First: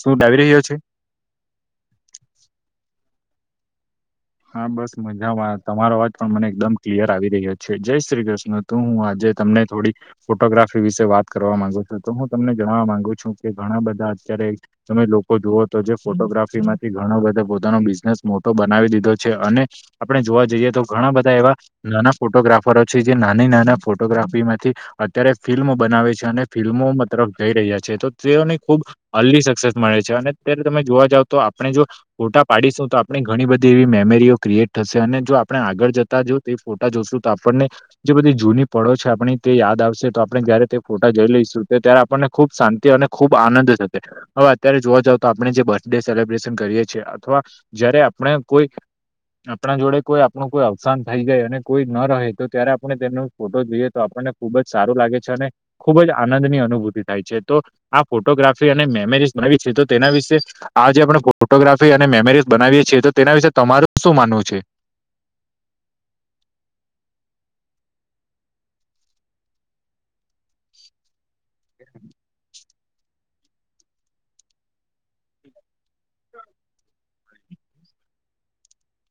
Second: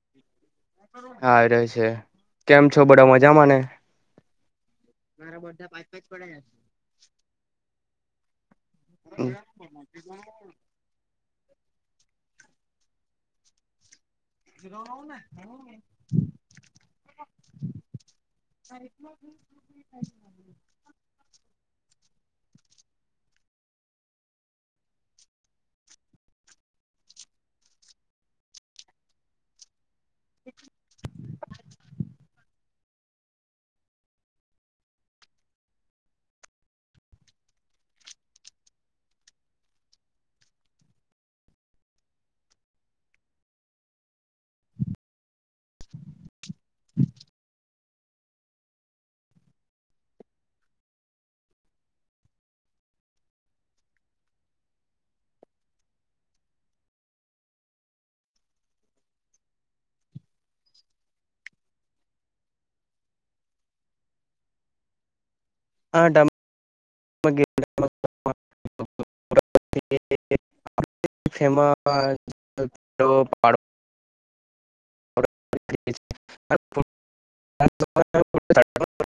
શું ડાવી રહ્યો છે હા ર છે કેમ છો બધા મજામાં હા બસ મજામાંત તમારો વાત પણ મને એકદમ ક્લિયર આવી રહ્યો છે જય શ્રી કૃષ્ણ. હું આજે તમને થોડી ફોટોગ્રાફ વિશે વાત કરવા માંગુ છું તો હું તમને જણવા માંગુ છું કે ઘણા બધા અ્યારે તમે લોકો જુઓ તો જે ફોટોગ્રાફી માંથી ઘણો બધો પોતાનો બિઝનેસ મોટો બનાવી દીધો છે. છે અને આપણે જોવા જઈએ તો ઘણા બધા એવા નાના ફોટોગ્રાફરો છે જે નાની નાના ફોટોગ્રાફી માંથી અત્યારે ફિલ્મ બનાવે છે અને ફિલ્મો તરફ જઈ રહ્યા છે તો તેઓની ખુબ અલ્લી સક્સેસ મળે છે અને અત્યારે તમે જોવા જાવ તો આપણે જો ફોટા પાડીશું તો આપણી ઘણી બધી એવી મેમરીઓ ક્રિએટ થશે અને જો આપણે આગળ જતા જો તે ફોટા જોઈશું તો આપણને જે બધી જૂની પળો છે આપણી તે યાદ આવશે તો આપણે જયારે તે ફોટા જઈ લઈશું તો ત્યારે આપણને ખુબ શાંતિ અને ખુબ આનંદ છે. હવે અત્યારે જોવા જાવ તો આપણે જે બર્થડે સેલિબ્રેશન કરીએ છીએ અથવા જયારે આપણે કોઈ આપણા જોડે કોઈ આપણું કોઈ અવસાન થઈ જાય અને કોઈ ન રહે તો ત્યારે આપણે તેમનો ફોટો જોઈએ તો આપણને ખુબ જ સારું લાગે છે અને ખૂબ જ આનંદની અનુભૂતિ થાય છે તો આ ફોટોગ્રાફી અને મેમેરીઝ બનાવી છે તો તેના વિશે આ જે આપણે ફોટોગ્રાફી અને મેમરીઝ બનાવીએ છીએ તો તેના વિશે તમારું શું માનવું છે. હા ડ [unintelligible] ફેમ [unintelligible] [inaudible]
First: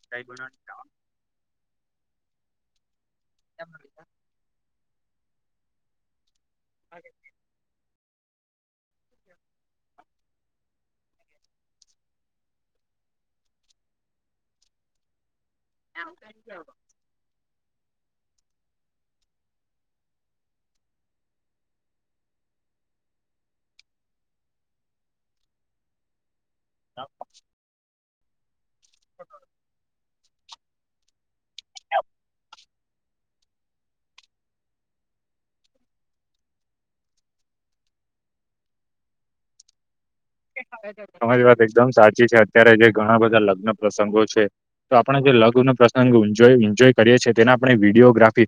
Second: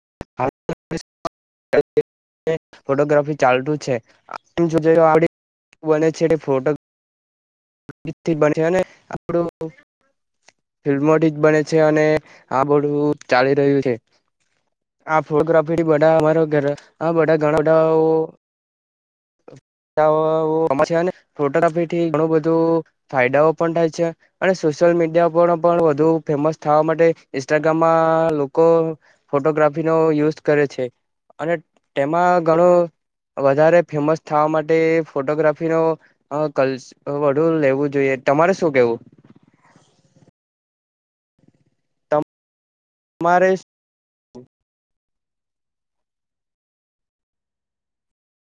કઈ બ [inaudible] ફોટોગ્રાફી ચાલતું છે. જોડી બને છે એ ફોટો અ [unintelligible] બનશે અને આપડું ફિલ્મો ઠીક બને છે અને આ બધું ચાલી રહ્યું છે. આ ફોટોગ્રાફી બધા અમારા ઘર આ બધા ઘણા બધા ને ફોટોગ્રાફી થી ઘણું બધું ફાયદાઓ પણ થાય છે અને સોશિયલ મીડિયા પણ વધુ ફેમસ થાવા માટે ઇન્સ્ટાગ્રામમાં લોકો ફોટોગ્રાફી નો યુઝ કરે છે. અને તેમાં ઘણો વધારે ફેમસ થવા માટે ફોટોગ્રાફીનો કલ્ વડું લેવું જોઈએ તમારે શું કેવું તમારી વાત એકદમ સાચી છે અત્યારે જે ઘણા બધા તમારે લગ્ન પ્રસંગો છે. તો આપણે જે લગ્નનો પ્રસંગ એન્જોય કરીએ છી તેને આપણે વિડીયોગ્રાફી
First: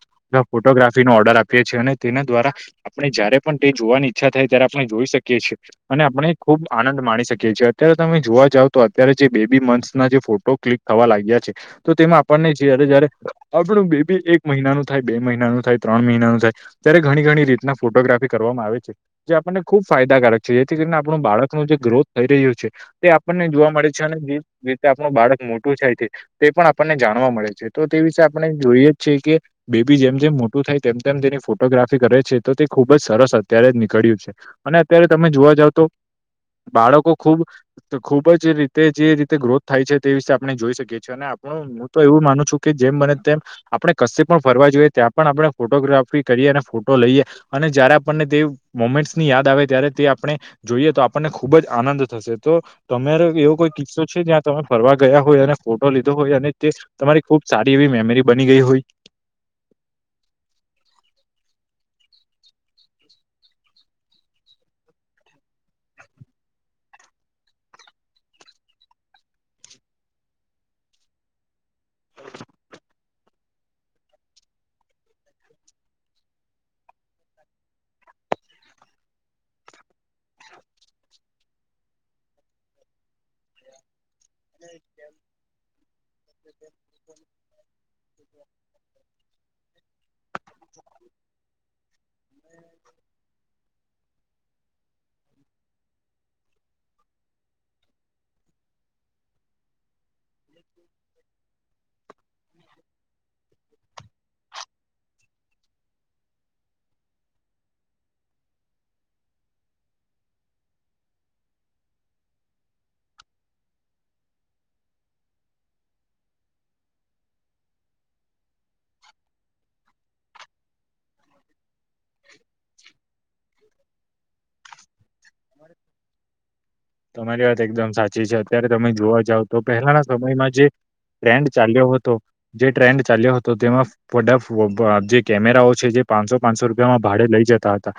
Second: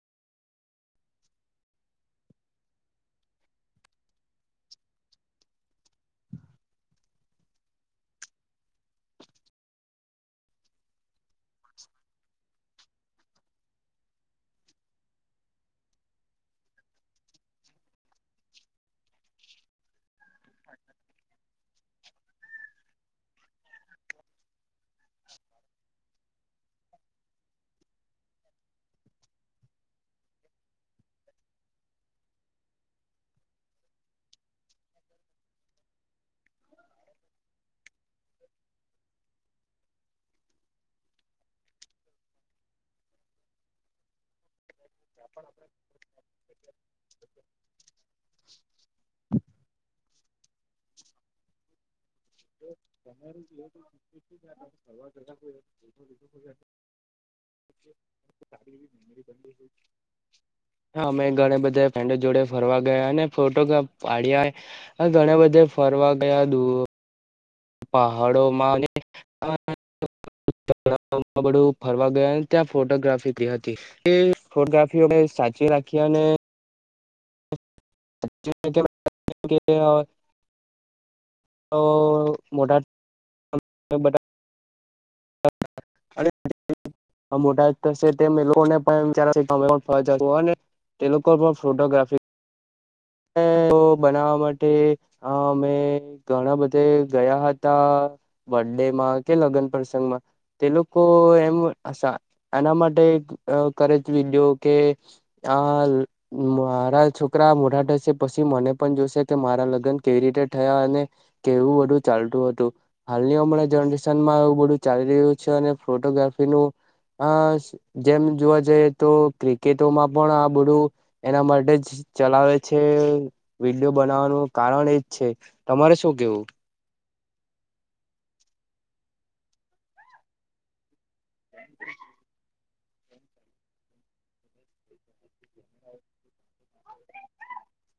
ફોટોગ્રાફી નો ઓર્ડર આપીએ છીએ અને તેના દ્વારા આપણે જયારે પણ તે જોવાની ઈચ્છા થાય ત્યારે આપણે જોઈ શકીએ છીએ અને આપણે ખૂબ આનંદ માણી શકીએ છીએ અત્યારે તમે જોવા જાવ તો અત્યારે જે બેબી મંથસના જે ફોટો ક્લિક થવા લાગ્યા છે તો તેમાં આપણને છીએ જયારે આપણું બેબી એક મહિનાનું થાય બે મહિનાનું થાય ત્રણ મહિનાનું થાય ત્યારે ઘણી ઘણી રીતના ફોટોગ્રાફી કરવામાં આવે છે જે આપણને ખુબ ફાયદાકારક છે જેથી કરીને પણ બાળકનો જે ગ્રોથ થઈ રહ્યો છે. તે આપણને જોવા મળે છે અને જે રીતે આપણું બાળક મોટું છે. તે પણ આપણને જાણવા મળે છે તો તે વિશે આપણે જોઈએ જ છે કે બેબી જેમ જેમ મોટું થાય તેમ તેમ તેની ફોટોગ્રાફી કરે છે તો તે ખુબ જ સરસ અત્યારે જ નીકળ્યું છે. અને અત્યારે તમે જોવા જાવ તો. બાળકો ખુબ. તો ખુબ જ રીતે જે રીતે ગ્રોથ થાય છે તે વિશે આપણે જોઈ શકીએ છીએ અને આપણું હું તો એવું માનું છું કે જેમ બને તેમ આપડણે કશી પણ ફરવા જોઈએ. ત્યાં પણ આપણે ફોટોગ્રાફી કરીએ અને લઈએ અને જયારે આપણને તે મોમેન્ટ ની યાદ આવે ત્યારે તે આપણે. જોઈએ તો આપણને ખુબ જ આનંદ થશે. તો તમારો એવો કોઈ કિસ્સો છે જ્યાં તમે ફરવા ગયા હોય અને ફોટો લીધો હોય અને તે તમારી ખુબ સારી એવી મેમરી બની ગઈ હોય? [inaudible] હા અમે ઘણા બધા ફન્ડ જોડે ફરવા ગયા અને ફોટોગ્રાફ પાડ્યા હ ઘણા બધે ફરવા ગયા દુ પહાડોમાં અને [inaudible] ફરવા ગયા ત્યાં ફોટોગ્રાફી હતી. એ ફોટોગ્રાફીઓને સાચવી રાખી અને [inaudible] તો મોટા [unintelligible] [inaudible] અને મોટા થશે તેમ એ લોકોને પણ વિચાર છે કે અમે પણ ફરવા જશું અને તે લોકો હ તો બનાવા માટે હા મેં ઘણા બધા ગયા હતા બર્ ડે માં કે લગ્ન પ્રસંગમાં તે લોકો એમ એના માટે કરે છે વિગ કે આ મારા છોકરા મોઢા પછી મને પણ જોશે કે મારા લગ્ન કેવી રીતે થયા અને કેવું બધુ ચાલતું હતું? હાલની ઉંમર જનરેશન માં એવું બધું ચાલી રહ્યું છે અને ફોટોગ્રાફીનું અ જેમ જોવા જઈએ તો ક્રિકેટોમાં પણ આ બધું એના માટે જ ચલાવે છે વિડીયો બનાવવાનું કારણ એજ છે તમારે શું કેવું? તમારી વાત એકદમ સાચી છે અત્યારે તમે જોવા જાવ તો પહેલાના સમયમાં જે ટ્રેન્ડ ચાલ્યો હતો જે ટ્રેન્ડ ચાલ્યો હતો તેમાં જે કેમેરાઓ છે જે પાંચસો પાંચસો રૂપિયામાં ભાડે લઈ જતા હતા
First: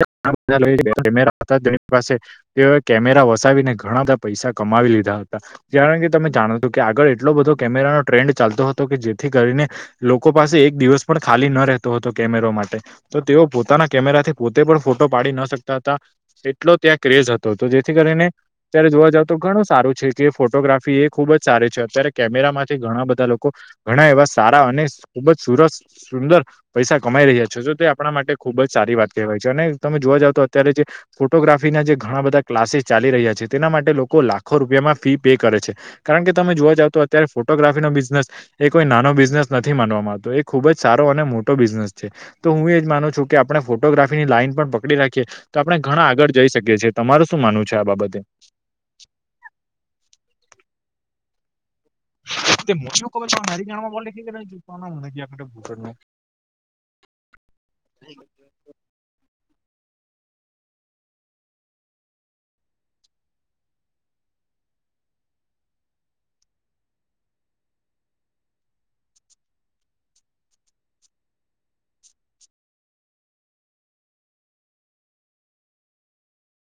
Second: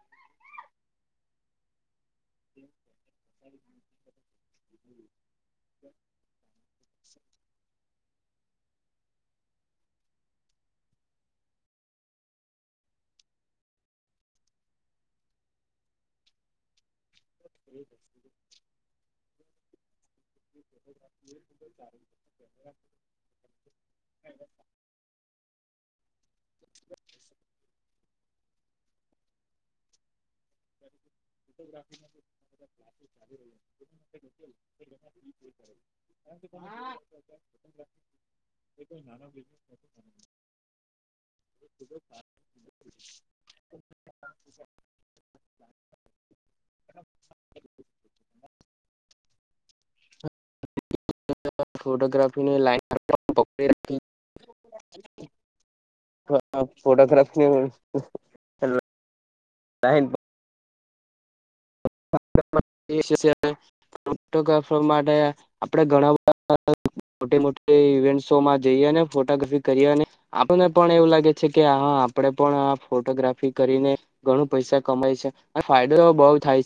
[inaudible] [unintelligible] પાસે તેઓએ કેમેરા વસાવીને ઘણા બધા પૈસા કમાવી લીધા હતા. કારણ કે તમે જાણો છ કે આગળ એટલો બધો કેમેરાનો ટ્રેન્ડ ચાલતો હતો કે જેથી કરીને લોકો પાસે એક દિવસ પણ ખાલી ન રહેતો હતો કેમેરો માટે. તો તેઓ પોતાના કેમેરાથી પોતે પણ ફોટો પાડી ના શકતા હતા એટલો ત્યાં ક્રેઝ હતો. તો જેથી કરીને ત્યારે જોવા જાવ તો ઘણું સારું છે કે ફોટોગ્રાફી એ ખુબ જ સારી છે અત્યારે કેમેરા માંથી ઘણા બધા લોકો ઘણા એવા સારા અને ખૂબ જ સુરસ સુંદર પૈસા કમાઈ રહ્યા છે તો તે આપણા માટે ખુબ જ સારી વાત કહેવાય છે અને તમે જોવા જાવ તો અત્યારે જે ફોટોગ્રાફ ફી ના જે ઘણા બધા ક્લાસીસ ચાલી રહ્યા છે. તેના માટે લોકો લાખો રૂપિયામાં ફી પે કરે છે કારણ કે તમે જોવા જાવ તો અત્યારે ફોટોગ્રાફીનોો બિઝનેસ એ કોઈ નાનો બિઝનેસ નથી માનવામાંતો ખુબ જ સારો અને મોટો બિઝનેસ છે તો હું એજ માનું છું કે આપણે ફોટોગ્રાફી ની લાઈન પણ પકડી રાખી તો આપણે ઘણા આગળ જઈ શકીએએ તમાર શું માનવું છે આ બાબતે? ફોટોગ્રાફીની લાઈન મને પકડી રાખી [unintelligible] [inaudible] હ ફોટોગ્રાફ [unintelligible] [unintelligible] હ. [unintelligible] ફોટોગ્રાફર માટે આપડે ઘણા બધા મોટી મોટી ઇવેન્ટસો માં જઈએ ને ફોટોગ્રાફી કરીએ અને આપણને પણ એવું લાગે છે કે હા આપણે પણ આ ફોટોગ્રાફી કરીને ઘણું પૈસા કમાય છે અને ફાયદો બઉ થાય છે.